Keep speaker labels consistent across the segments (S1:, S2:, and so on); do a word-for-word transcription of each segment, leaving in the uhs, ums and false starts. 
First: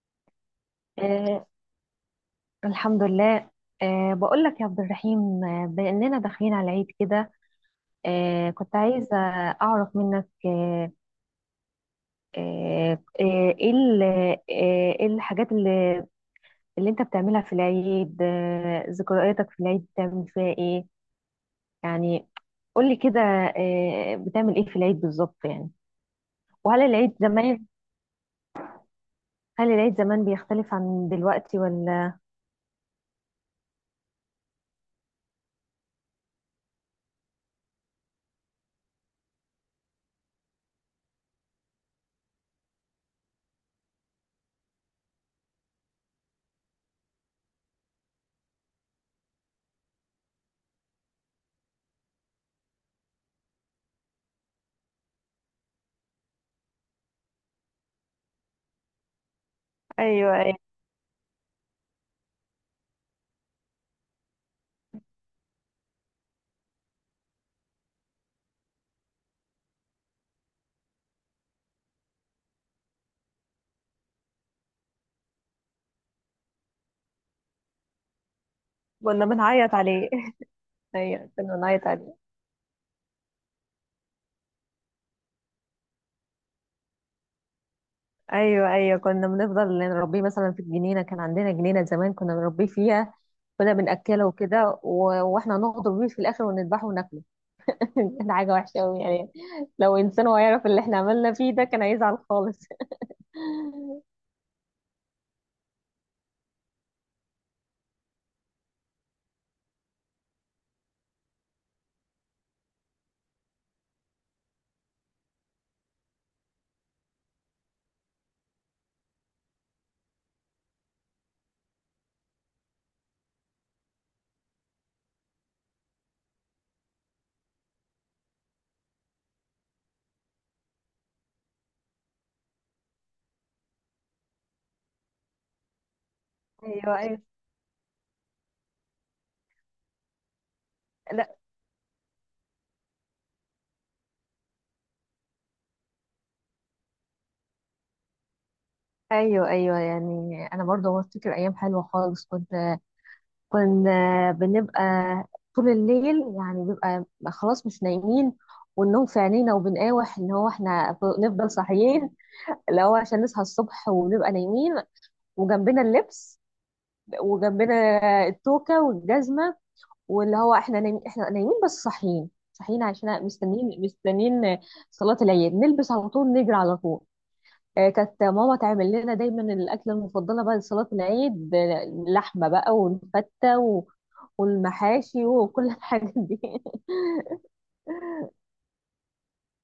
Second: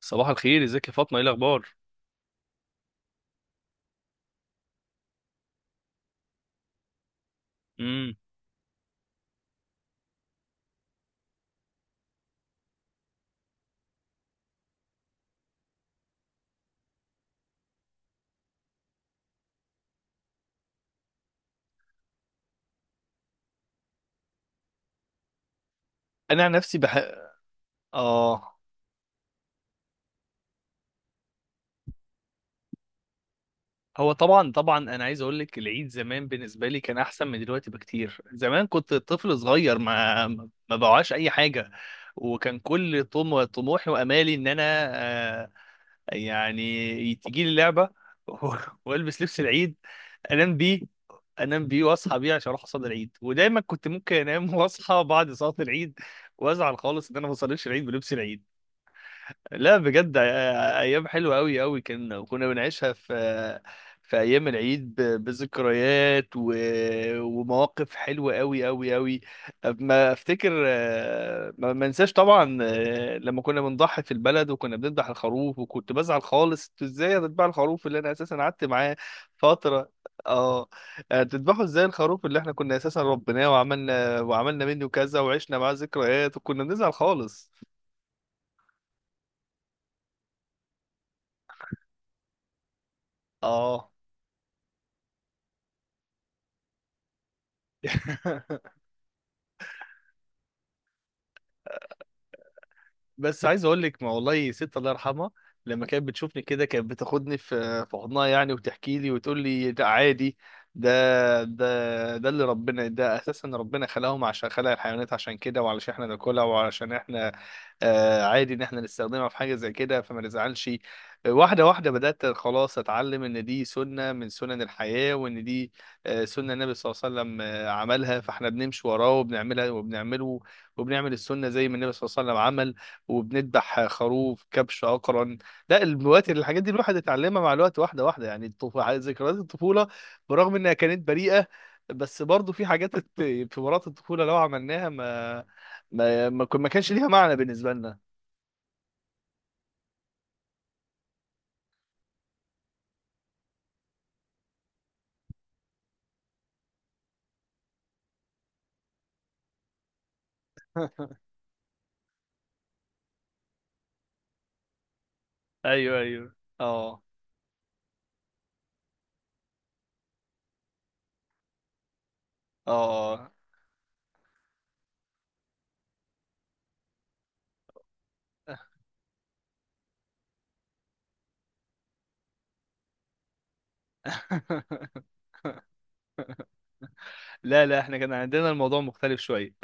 S1: صباح الخير، ازيك يا فاطمه؟ ايه
S2: آه
S1: الاخبار؟
S2: الحمد لله. آه بقول لك يا عبد الرحيم، آه، بأننا داخلين على العيد كده.
S1: امم
S2: آه كنت عايزة أعرف منك. آه آه آه، إيه ال- آه، إيه الحاجات اللي, اللي أنت بتعملها في العيد؟ آه ذكرياتك في العيد بتعمل فيها إيه يعني؟ قولي كده. آه بتعمل إيه في العيد بالظبط يعني؟
S1: انا عن نفسي
S2: وهل
S1: بح.
S2: العيد زمان،
S1: اه.
S2: هل العيد زمان بيختلف عن دلوقتي ولا؟
S1: هو طبعا طبعا انا عايز اقول لك العيد زمان بالنسبه لي كان احسن من دلوقتي بكتير. زمان كنت طفل صغير، ما ما بوعاش اي حاجه، وكان كل طم... طموحي وامالي ان انا آه يعني تجي لي لعبه، والبس لبس العيد، انام بيه انام بيه واصحى بيه عشان اروح اصلي العيد. ودايما كنت ممكن انام واصحى بعد صلاه العيد وازعل خالص ان انا ما بصليش العيد بلبس العيد. لا بجد،
S2: ايوه ايوه،
S1: آه، ايام حلوه قوي قوي كنا، وكنا بنعيشها في في ايام العيد ب- بذكريات و... ومواقف حلوه قوي قوي قوي. ما افتكر، آه، ما ما انساش طبعا، آه، لما كنا بنضحي في البلد وكنا بنذبح الخروف. وكنت بزعل خالص: انتوا ازاي هتذبحوا الخروف اللي انا اساسا قعدت معاه
S2: كنا بنعيط
S1: فتره؟
S2: عليه.
S1: اه. آه،
S2: ايوه كنا
S1: تذبحوا ازاي
S2: بنعيط عليه.
S1: الخروف اللي احنا كنا اساسا ربيناه وعملنا وعملنا منه كذا وعشنا معاه ذكريات؟ وكنا بنزعل خالص.
S2: ايوه ايوه، كنا بنفضل نربيه مثلا في الجنينه، كان عندنا جنينه زمان كنا بنربيه فيها، كنا
S1: اه.
S2: بناكله وكده و- واحنا نغدر بيه في الاخر ونذبحه وناكله. كانت حاجه وحشه قوي يعني. لو انسان هيعرف اللي احنا عملنا فيه ده كان هيزعل خالص.
S1: بس عايز اقول لك، ما والله ست الله يرحمها لما كانت بتشوفني كده كانت بتاخدني في في حضنها يعني، وتحكي لي وتقول لي ده عادي. ده ده ده اللي ربنا، ده اساسا ربنا خلقهم عشان خلق الحيوانات عشان كده، وعلشان احنا ناكلها، وعلشان احنا آه، عادي ان احنا نستخدمها في حاجه زي كده فما نزعلش. آه، واحده واحده بدات خلاص اتعلم ان دي سنه من سنن الحياه، وان دي آه، سنه النبي صلى الله عليه وسلم، آه، عملها، فاحنا بنمشي وراه وبنعملها وبنعمله وبنعمل السنه زي ما النبي صلى الله عليه وسلم عمل، وبنذبح خروف كبش اقرن. لا الوقت الحاجات دي
S2: ايوه
S1: الواحد
S2: ايوه.
S1: اتعلمها مع الوقت، واحده واحده. يعني الطف- ذكريات الطفوله برغم انها كانت
S2: لا.
S1: بريئه، بس برضه في حاجات الت- في مرات الطفوله لو عملناها ما ما ما ما كانش ليها معنى بالنسبه لنا.
S2: ايوه ايوه، يعني انا برضه بفتكر ايام حلوه خالص. كنت كنا بنبقى طول الليل يعني، بيبقى خلاص مش نايمين، والنوم في عينينا وبنقاوح ان هو احنا نفضل صاحيين، اللي هو عشان نصحى الصبح ونبقى نايمين، وجنبنا
S1: ايوه ايوه.
S2: اللبس،
S1: اه
S2: وجنبنا التوكة والجزمة، واللي هو احنا نايم احنا نايمين بس صاحيين صاحيين، عشان
S1: اه.
S2: مستنيين مستنيين صلاة العيد، نلبس على طول، نجري على طول. آه، كانت ماما تعمل لنا دايما الأكلة المفضلة بعد صلاة العيد، آه، لحمة بقى والفتة و- والمحاشي وكل الحاجات دي.
S1: لا لا، احنا كان عندنا الموضوع مختلف شويه.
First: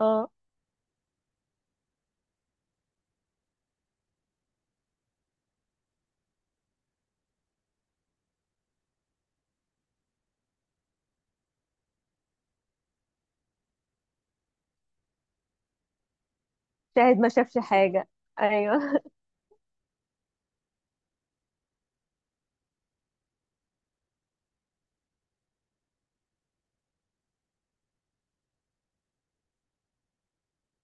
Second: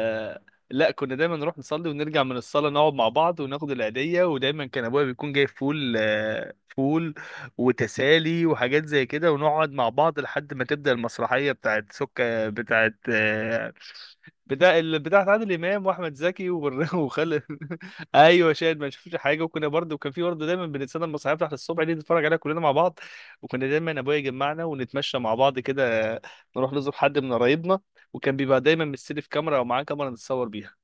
S2: اه،
S1: لا كنا دايما نروح نصلي ونرجع من الصلاه، نقعد مع بعض وناخد العيديه. ودايما كان ابويا بيكون جايب فول، آه، فول وتسالي وحاجات زي كده. ونقعد مع بعض لحد ما تبدا المسرحيه بتاعت سكه بتاعت، آه، بتاع ال- بتاعت عادل امام واحمد زكي وبر-
S2: شاهد ما
S1: وخالد.
S2: شافش حاجة.
S1: ايوه شاهد ما
S2: ايوه.
S1: شفتش حاجه. وكنا برضه، وكان في برضه دايما بنتسنى المسرحيه بتاعت الصبح دي نتفرج عليها كلنا مع بعض. وكنا دايما ابويا يجمعنا ونتمشى مع بعض كده، نروح نزور حد من قرايبنا. وكان بيبقى دايما مستلف كاميرا او معاه كاميرا نتصور بيها.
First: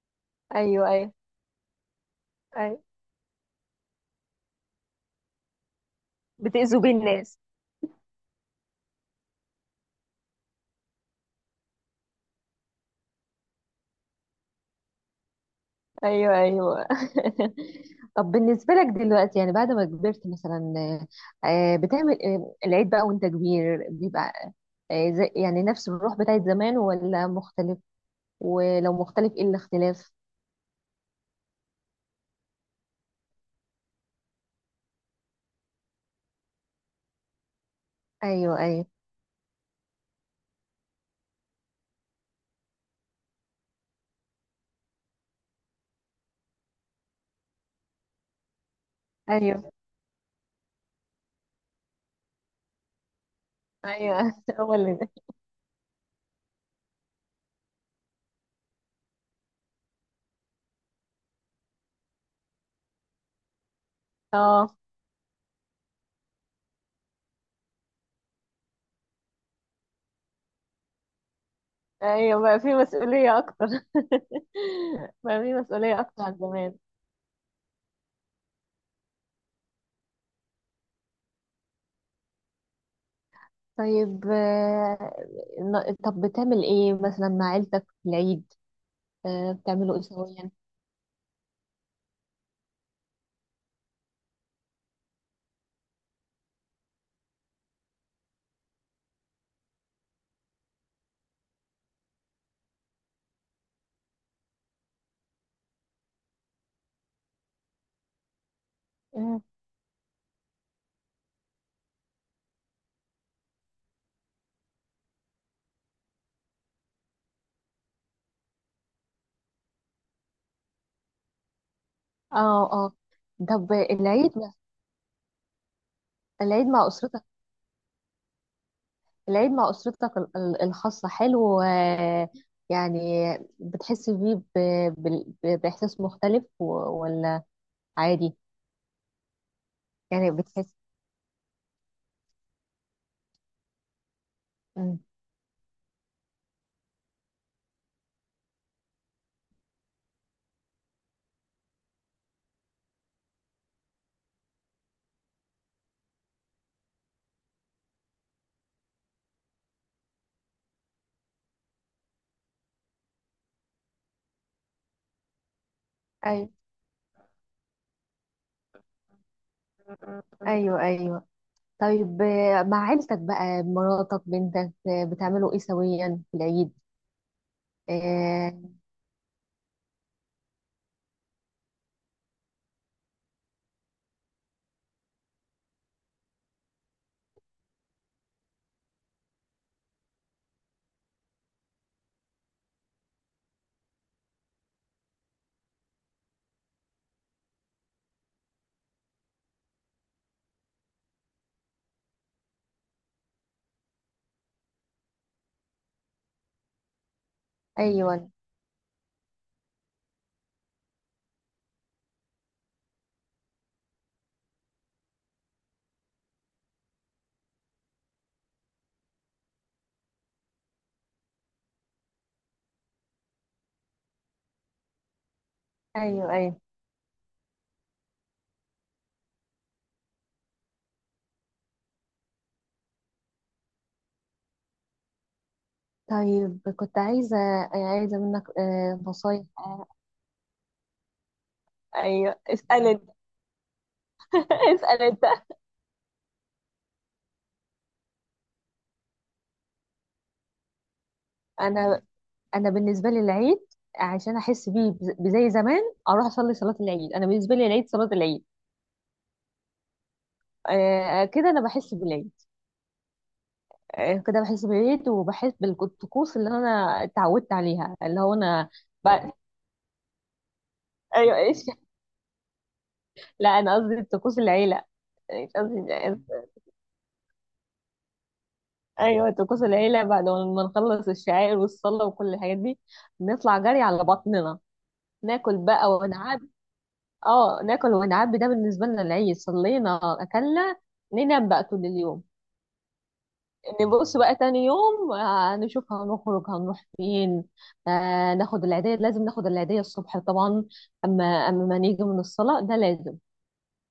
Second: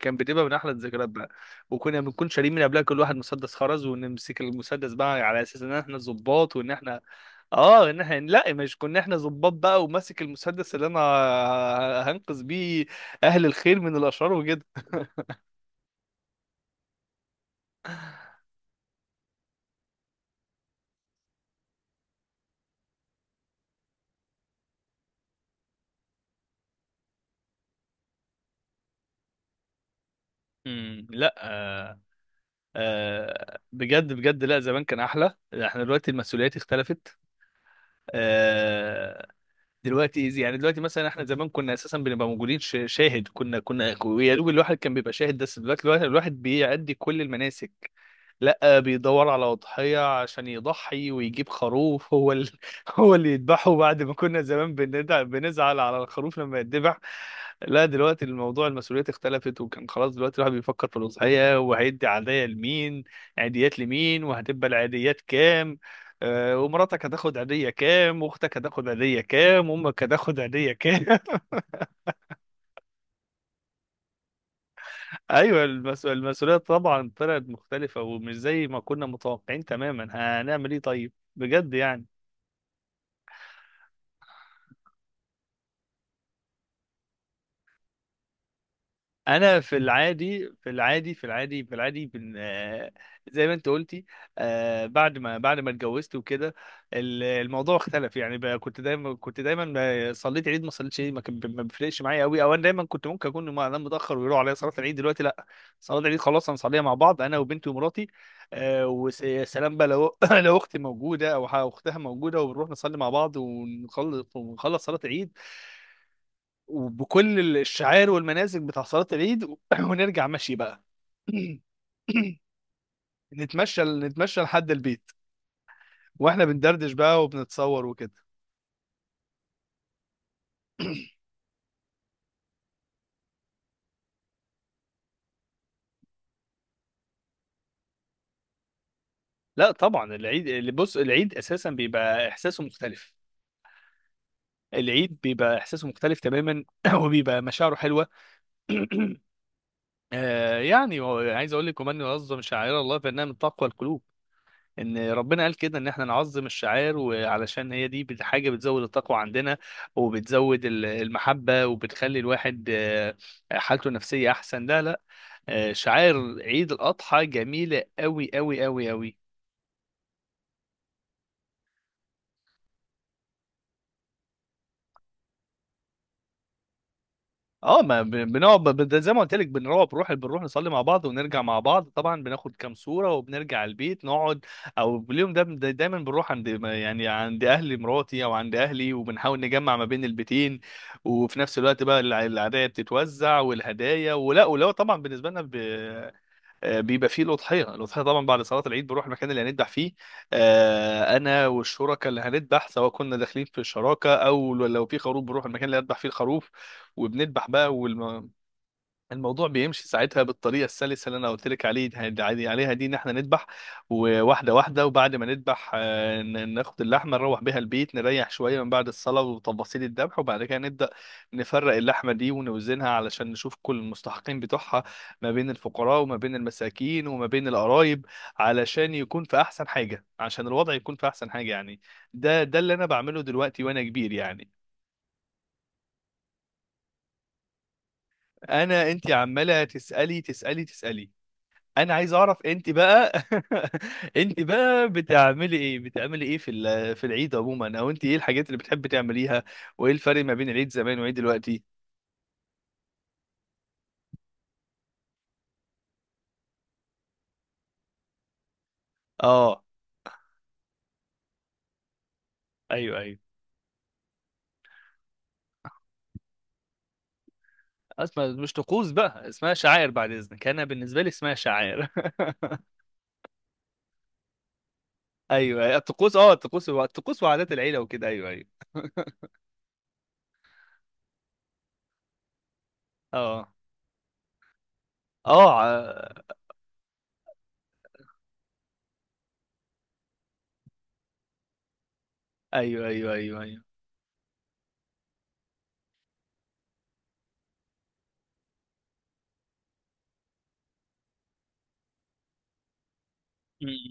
S1: كان بتبقى من احلى
S2: ايوه
S1: الذكريات
S2: ايوه
S1: بقى. وكنا بنكون شاريين من
S2: ايوه،
S1: قبلها كل واحد مسدس خرز، ونمسك المسدس بقى على اساس ان احنا الضباط وان
S2: بتأذوا بيه
S1: احنا
S2: الناس.
S1: اه، ان احنا لا، مش كنا احنا ظباط بقى، وماسك المسدس اللي انا هنقذ بيه اهل الخير من الاشرار وكده.
S2: ايوه ايوه. طب بالنسبه لك دلوقتي، يعني بعد ما كبرت مثلا، آه، بتعمل آه، العيد بقى وانت كبير بيبقى آه، زي- يعني نفس الروح بتاعت زمان ولا مختلف؟ ولو مختلف ايه الاختلاف؟
S1: امم لا. آه بجد بجد، لا زمان كان احلى. احنا دلوقتي المسؤوليات اختلفت.
S2: ايوه ايوه.
S1: آه، دلوقتي إيزي. يعني دلوقتي مثلا احنا زمان كنا اساسا بنبقى موجودين، ش- شاهد. كنا كنا يا دوب الواحد كان بيبقى شاهد، بس دلوقتي الواحد الواحد بيأدي كل المناسك. لا بيدور على
S2: ايوه
S1: أضحية عشان يضحي ويجيب خروف هو ال... هو اللي يذبحه، بعد ما
S2: ايوه.
S1: كنا زمان
S2: هو اللي ده.
S1: بندع... بنزعل على الخروف لما يتذبح. لا دلوقتي الموضوع المسؤوليات اختلفت. وكان خلاص دلوقتي الواحد بيفكر في الأضحية، وهيدي عادية لمين، عيديات لمين، وهتبقى
S2: اه.
S1: العيديات كام، آه، ومراتك هتاخد عيدية كام، واختك هتاخد عيدية كام، وامك هتاخد عيدية كام.
S2: ايوه بقى في مسؤوليه اكتر. بقى في
S1: ايوه،
S2: مسؤوليه
S1: المس-
S2: اكتر عن
S1: المسؤولية
S2: زمان.
S1: طبعا طلعت مختلفة ومش زي ما كنا متوقعين تماما. هنعمل ايه؟ طيب بجد يعني.
S2: طيب آه، ن- طب بتعمل ايه مثلا مع عيلتك في العيد؟ آه،
S1: انا في
S2: بتعملوا ايه
S1: العادي
S2: سويا؟
S1: في العادي في العادي في العادي بن... آه، زي ما انت قلتي، آه، بعد ما بعد ما اتجوزت وكده ال- الموضوع اختلف يعني بقى. كنت دايما كنت دايما ب- صليت عيد ما صليتش عيد، ما كان ب- ما بيفرقش معايا قوي، او انا دايما كنت ممكن اكون م- انام متاخر ويروح عليا صلاه العيد. دلوقتي لا، صلاه العيد خلاص هنصليها مع بعض انا وبنتي ومراتي. آه، وسلام بقى. لو لو اختي موجوده او ح- اختها موجوده، وبنروح نصلي مع بعض ونخلص، ونخلص صلاه العيد وبكل الشعائر والمناسك بتاع صلاة العيد، و- ونرجع مشي بقى.
S2: اه اه. طب
S1: نتمشى
S2: العيد،
S1: نتمشى لحد البيت، واحنا
S2: العيد مع
S1: بندردش
S2: اسرتك،
S1: بقى وبنتصور وكده.
S2: العيد مع اسرتك ال- ال- الخاصه حلو آه، يعني بتحس بيه ب- بال- ب- باحساس مختلف و- ولا عادي؟
S1: لا طبعا
S2: يعني
S1: العيد اللي
S2: بتحس.
S1: بص، العيد اساسا بيبقى احساسه مختلف.
S2: مم.
S1: العيد بيبقى احساسه مختلف تماما، وبيبقى مشاعره حلوه. آه يعني هو- عايز اقول لك: ومن يعظم شعائر الله فانها من تقوى القلوب. ان ربنا قال كده ان احنا نعظم الشعائر، وعلشان هي دي بت- حاجه بتزود التقوى عندنا، وبتزود ال- المحبه، وبتخلي الواحد آه، حالته النفسيه احسن. لا لا، آه، شعائر
S2: ايوه
S1: عيد الاضحى جميله قوي قوي قوي قوي.
S2: ايوه ايوه. طيب آه، مع عيلتك بقى، مراتك بنتك، آه، بتعملوا ايه سويا في العيد؟
S1: اه ما بن-
S2: آه،
S1: بنقعد ب- ب- زي ما قلت لك، بنروح بنروح بنروح نصلي مع بعض ونرجع مع بعض. طبعا بناخد كام صورة وبنرجع البيت نقعد. او اليوم ده دا دايما بنروح عند، يعني عند اهل مراتي او عند اهلي، وبنحاول نجمع ما بين البيتين. وفي نفس الوقت بقى الع- العادية بتتوزع والهدايا، ولا ولو طبعا بالنسبة لنا، آه، بيبقى فيه الأضحية. الأضحية طبعا بعد صلاة العيد بنروح المكان اللي هنذبح فيه. آه، أنا والشركاء اللي هنذبح، سواء كنا داخلين في شراكة أو لو في خروف، بنروح المكان اللي هنذبح فيه الخروف وبنذبح بقى.
S2: ايوه
S1: الموضوع بيمشي ساعتها بالطريقه السلسه اللي انا قلت لك عليه عادي- عليها دي، ان احنا نذبح وواحده واحده. وبعد ما نذبح، آه، ن- ناخد اللحمه نروح بيها البيت، نريح شويه من بعد الصلاه وتفاصيل الذبح، وبعد كده نبدا نفرق اللحمه دي ونوزنها علشان نشوف كل المستحقين بتوعها، ما بين الفقراء وما
S2: ايوه
S1: بين
S2: ايوه.
S1: المساكين وما بين القرايب، علشان يكون في احسن حاجه، عشان الوضع يكون في احسن حاجه يعني. ده ده اللي انا بعمله دلوقتي وانا كبير يعني.
S2: طيب كنت عايزه، عايزه منك
S1: انا
S2: آه،
S1: انت
S2: نصايح
S1: عماله
S2: آه،
S1: تسالي تسالي تسالي. انا عايز اعرف
S2: ايوه
S1: انت
S2: اسال انت.
S1: بقى. انت بقى
S2: اسال انت.
S1: بتعملي ايه بتعملي ايه في ال- في العيد عموما، او انت ايه الحاجات اللي بتحبي تعمليها؟ وايه الفرق ما بين العيد زمان وعيد دلوقتي؟
S2: انا انا بالنسبه لي العيد، عشان احس بيه بز- بزي زمان اروح اصلي صلاه العيد. انا بالنسبه لي العيد صلاه العيد.
S1: اه.
S2: آه كده انا بحس بالعيد.
S1: ايوه ايوه.
S2: آه كده بحس بالعيد، وبحس بالطقوس اللي انا اتعودت عليها، اللي
S1: اسمع،
S2: هو
S1: مش
S2: انا
S1: طقوس
S2: ب...
S1: بقى، اسمها شعائر بعد اذنك. انا بالنسبه لي اسمها
S2: ايوه ايش.
S1: شعائر.
S2: لا انا قصدي طقوس العيله، مش
S1: ايوه أيوة،
S2: قصدي.
S1: الطقوس. اه الطقوس، الطقوس وعادات العيله وكده. ايوه ايوه.
S2: ايوه طقوس العيله. بعد ما نخلص الشعائر والصلاه وكل الحاجات دي،
S1: اه
S2: نطلع جري على بطننا،
S1: اه.
S2: ناكل بقى
S1: ع-
S2: ونعبي. اه، ناكل ونعبي. ده بالنسبه لنا العيد، صلينا اكلنا، ننام بقى طول اليوم.
S1: ايوه ايوه ايوه ايوه.
S2: نبص بقى تاني يوم آه، نشوف هنخرج هنروح فين. آه، ناخد العيدية، لازم ناخد العيدية الصبح طبعا. أما أما ما نيجي من الصلاة ده، لازم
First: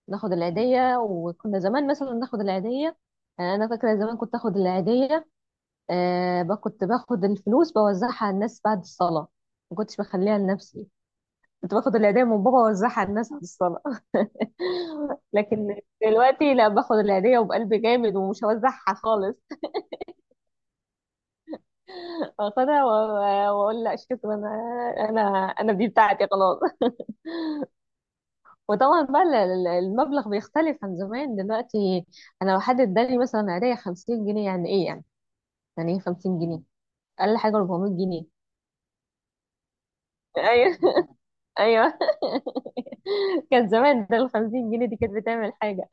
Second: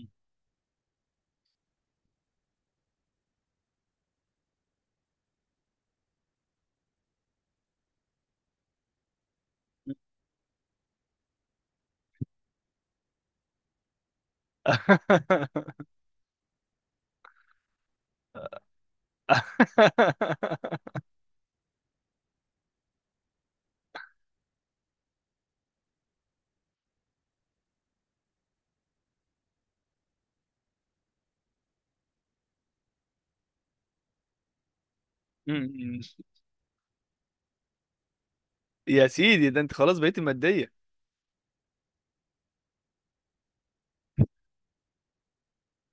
S2: ناخد العيدية. وكنا زمان مثلا ناخد العيدية. آه، أنا فاكرة زمان كنت آخد العيدية. آه، ب- كنت باخد الفلوس بوزعها على الناس بعد الصلاة، ما كنتش بخليها لنفسي. كنت باخد العيدية من بابا ووزعها على الناس بعد الصلاة. لكن دلوقتي لا، باخد العيدية وبقلب جامد ومش هوزعها خالص. واخدها و- واقول لا شكرا، انا انا انا دي بتاعتي خلاص. وطبعا بقى ال- ال- المبلغ بيختلف عن زمان دلوقتي. انا لو حد اداني مثلا عيدية خمسين جنيه، يعني ايه يعني؟
S1: م-
S2: يعني ايه
S1: م.
S2: خمسين جنيه؟ اقل حاجة اربعمية جنيه.
S1: يا سيدي، ده انت خلاص بقيت مادية.
S2: ايوه. ايوه. كان زمان ده ال خمسين جنيه دي كانت بتعمل حاجة.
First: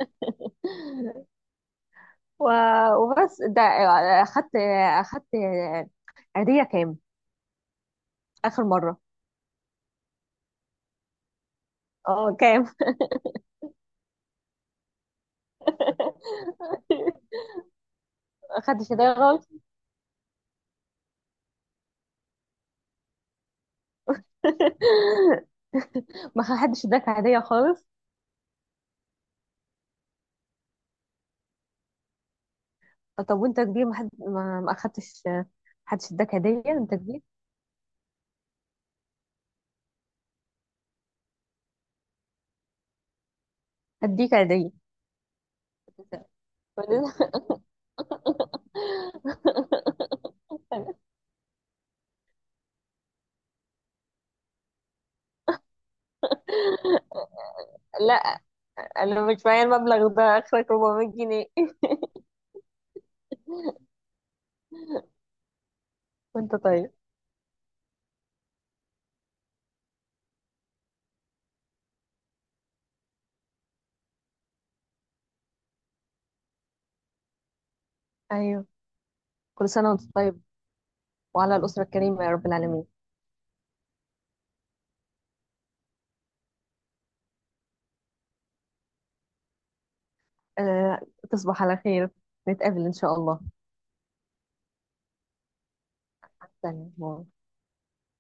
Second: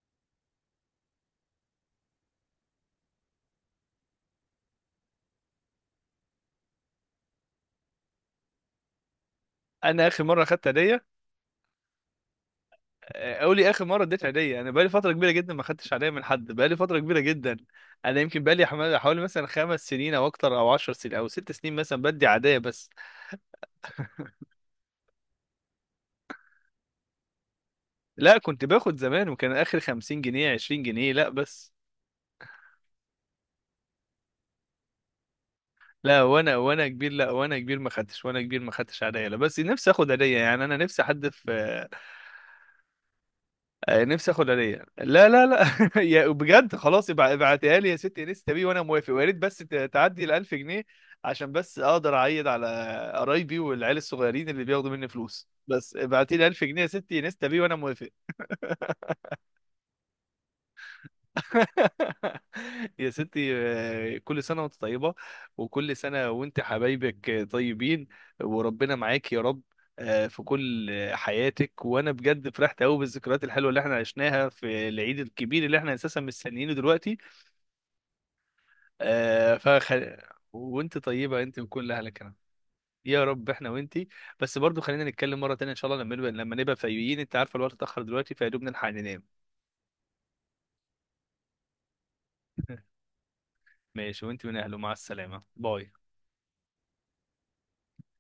S2: و- وبس ده. اخدت اخدت عيدية كام اخر مرة؟
S1: انا اخر مره اخدت هديه،
S2: اه كام؟
S1: آه، اقول لي اخر مره اديت هديه، انا بقالي فتره كبيره جدا ما خدتش هديه من حد، بقالي فتره كبيره جدا. انا يمكن بقالي
S2: اخدت
S1: حما-
S2: هدية
S1: حوالي مثلا
S2: غلط.
S1: خمس سنين او اكتر، او عشر سنين، او ست سنين مثلا، بدي عاديه بس.
S2: ما حدش اداك هدية خالص؟
S1: لا كنت باخد زمان، وكان اخر خمسين جنيه، عشرين جنيه، لا بس.
S2: طب وانت كبير ما حد ما ما اخدتش ما حدش
S1: لا
S2: اداك
S1: وانا
S2: هدية
S1: وانا
S2: انت
S1: كبير،
S2: كبير؟
S1: لا وانا كبير ما خدتش، وانا كبير ما خدتش هديه. لا بس نفسي اخد هديه يعني، انا نفسي حد في، آه، نفسي
S2: هديك
S1: اخد
S2: هدية
S1: هديه. لا لا لا، يا بجد خلاص
S2: بعدين.
S1: ابع- ابعتيها لي يا ستي انستا بيه وانا موافق، ويا ريت بس ت- تعدي ال ألف جنيه عشان بس اقدر اعيد على قرايبي والعيال الصغيرين اللي بياخدوا مني فلوس. بس ابعتي لي ألف جنيه يا ستي انستا بيه وانا موافق.
S2: لا انا مش معايا المبلغ ده، اخرك اربعمائة جنيه.
S1: يا ستي، آه، كل سنة وانت طيبة، وكل سنة
S2: وانت
S1: وانت
S2: طيب.
S1: حبايبك طيبين، وربنا معاك يا رب، آه، في كل حياتك. وانا بجد فرحت قوي بالذكريات الحلوه اللي احنا عشناها في العيد الكبير اللي احنا اساسا مستنيينه دلوقتي.
S2: ايوه
S1: آه،
S2: كل سنة
S1: فخ...
S2: وانت طيب،
S1: وانت طيبه
S2: وعلى
S1: انت
S2: الأسرة
S1: وكل اهلك
S2: الكريمة يا
S1: هنا.
S2: رب العالمين.
S1: يا رب احنا وانت. بس برضو خلينا نتكلم مره تانية ان شاء الله، لما نبقى لما نبقى فايقين. انت عارفه الوقت اتاخر دلوقتي، فيا دوب نلحق ننام.
S2: أه، تصبح على خير، نتقابل إن شاء الله
S1: ماشي، وانت من اهله، مع السلامه. باي.
S2: تاني.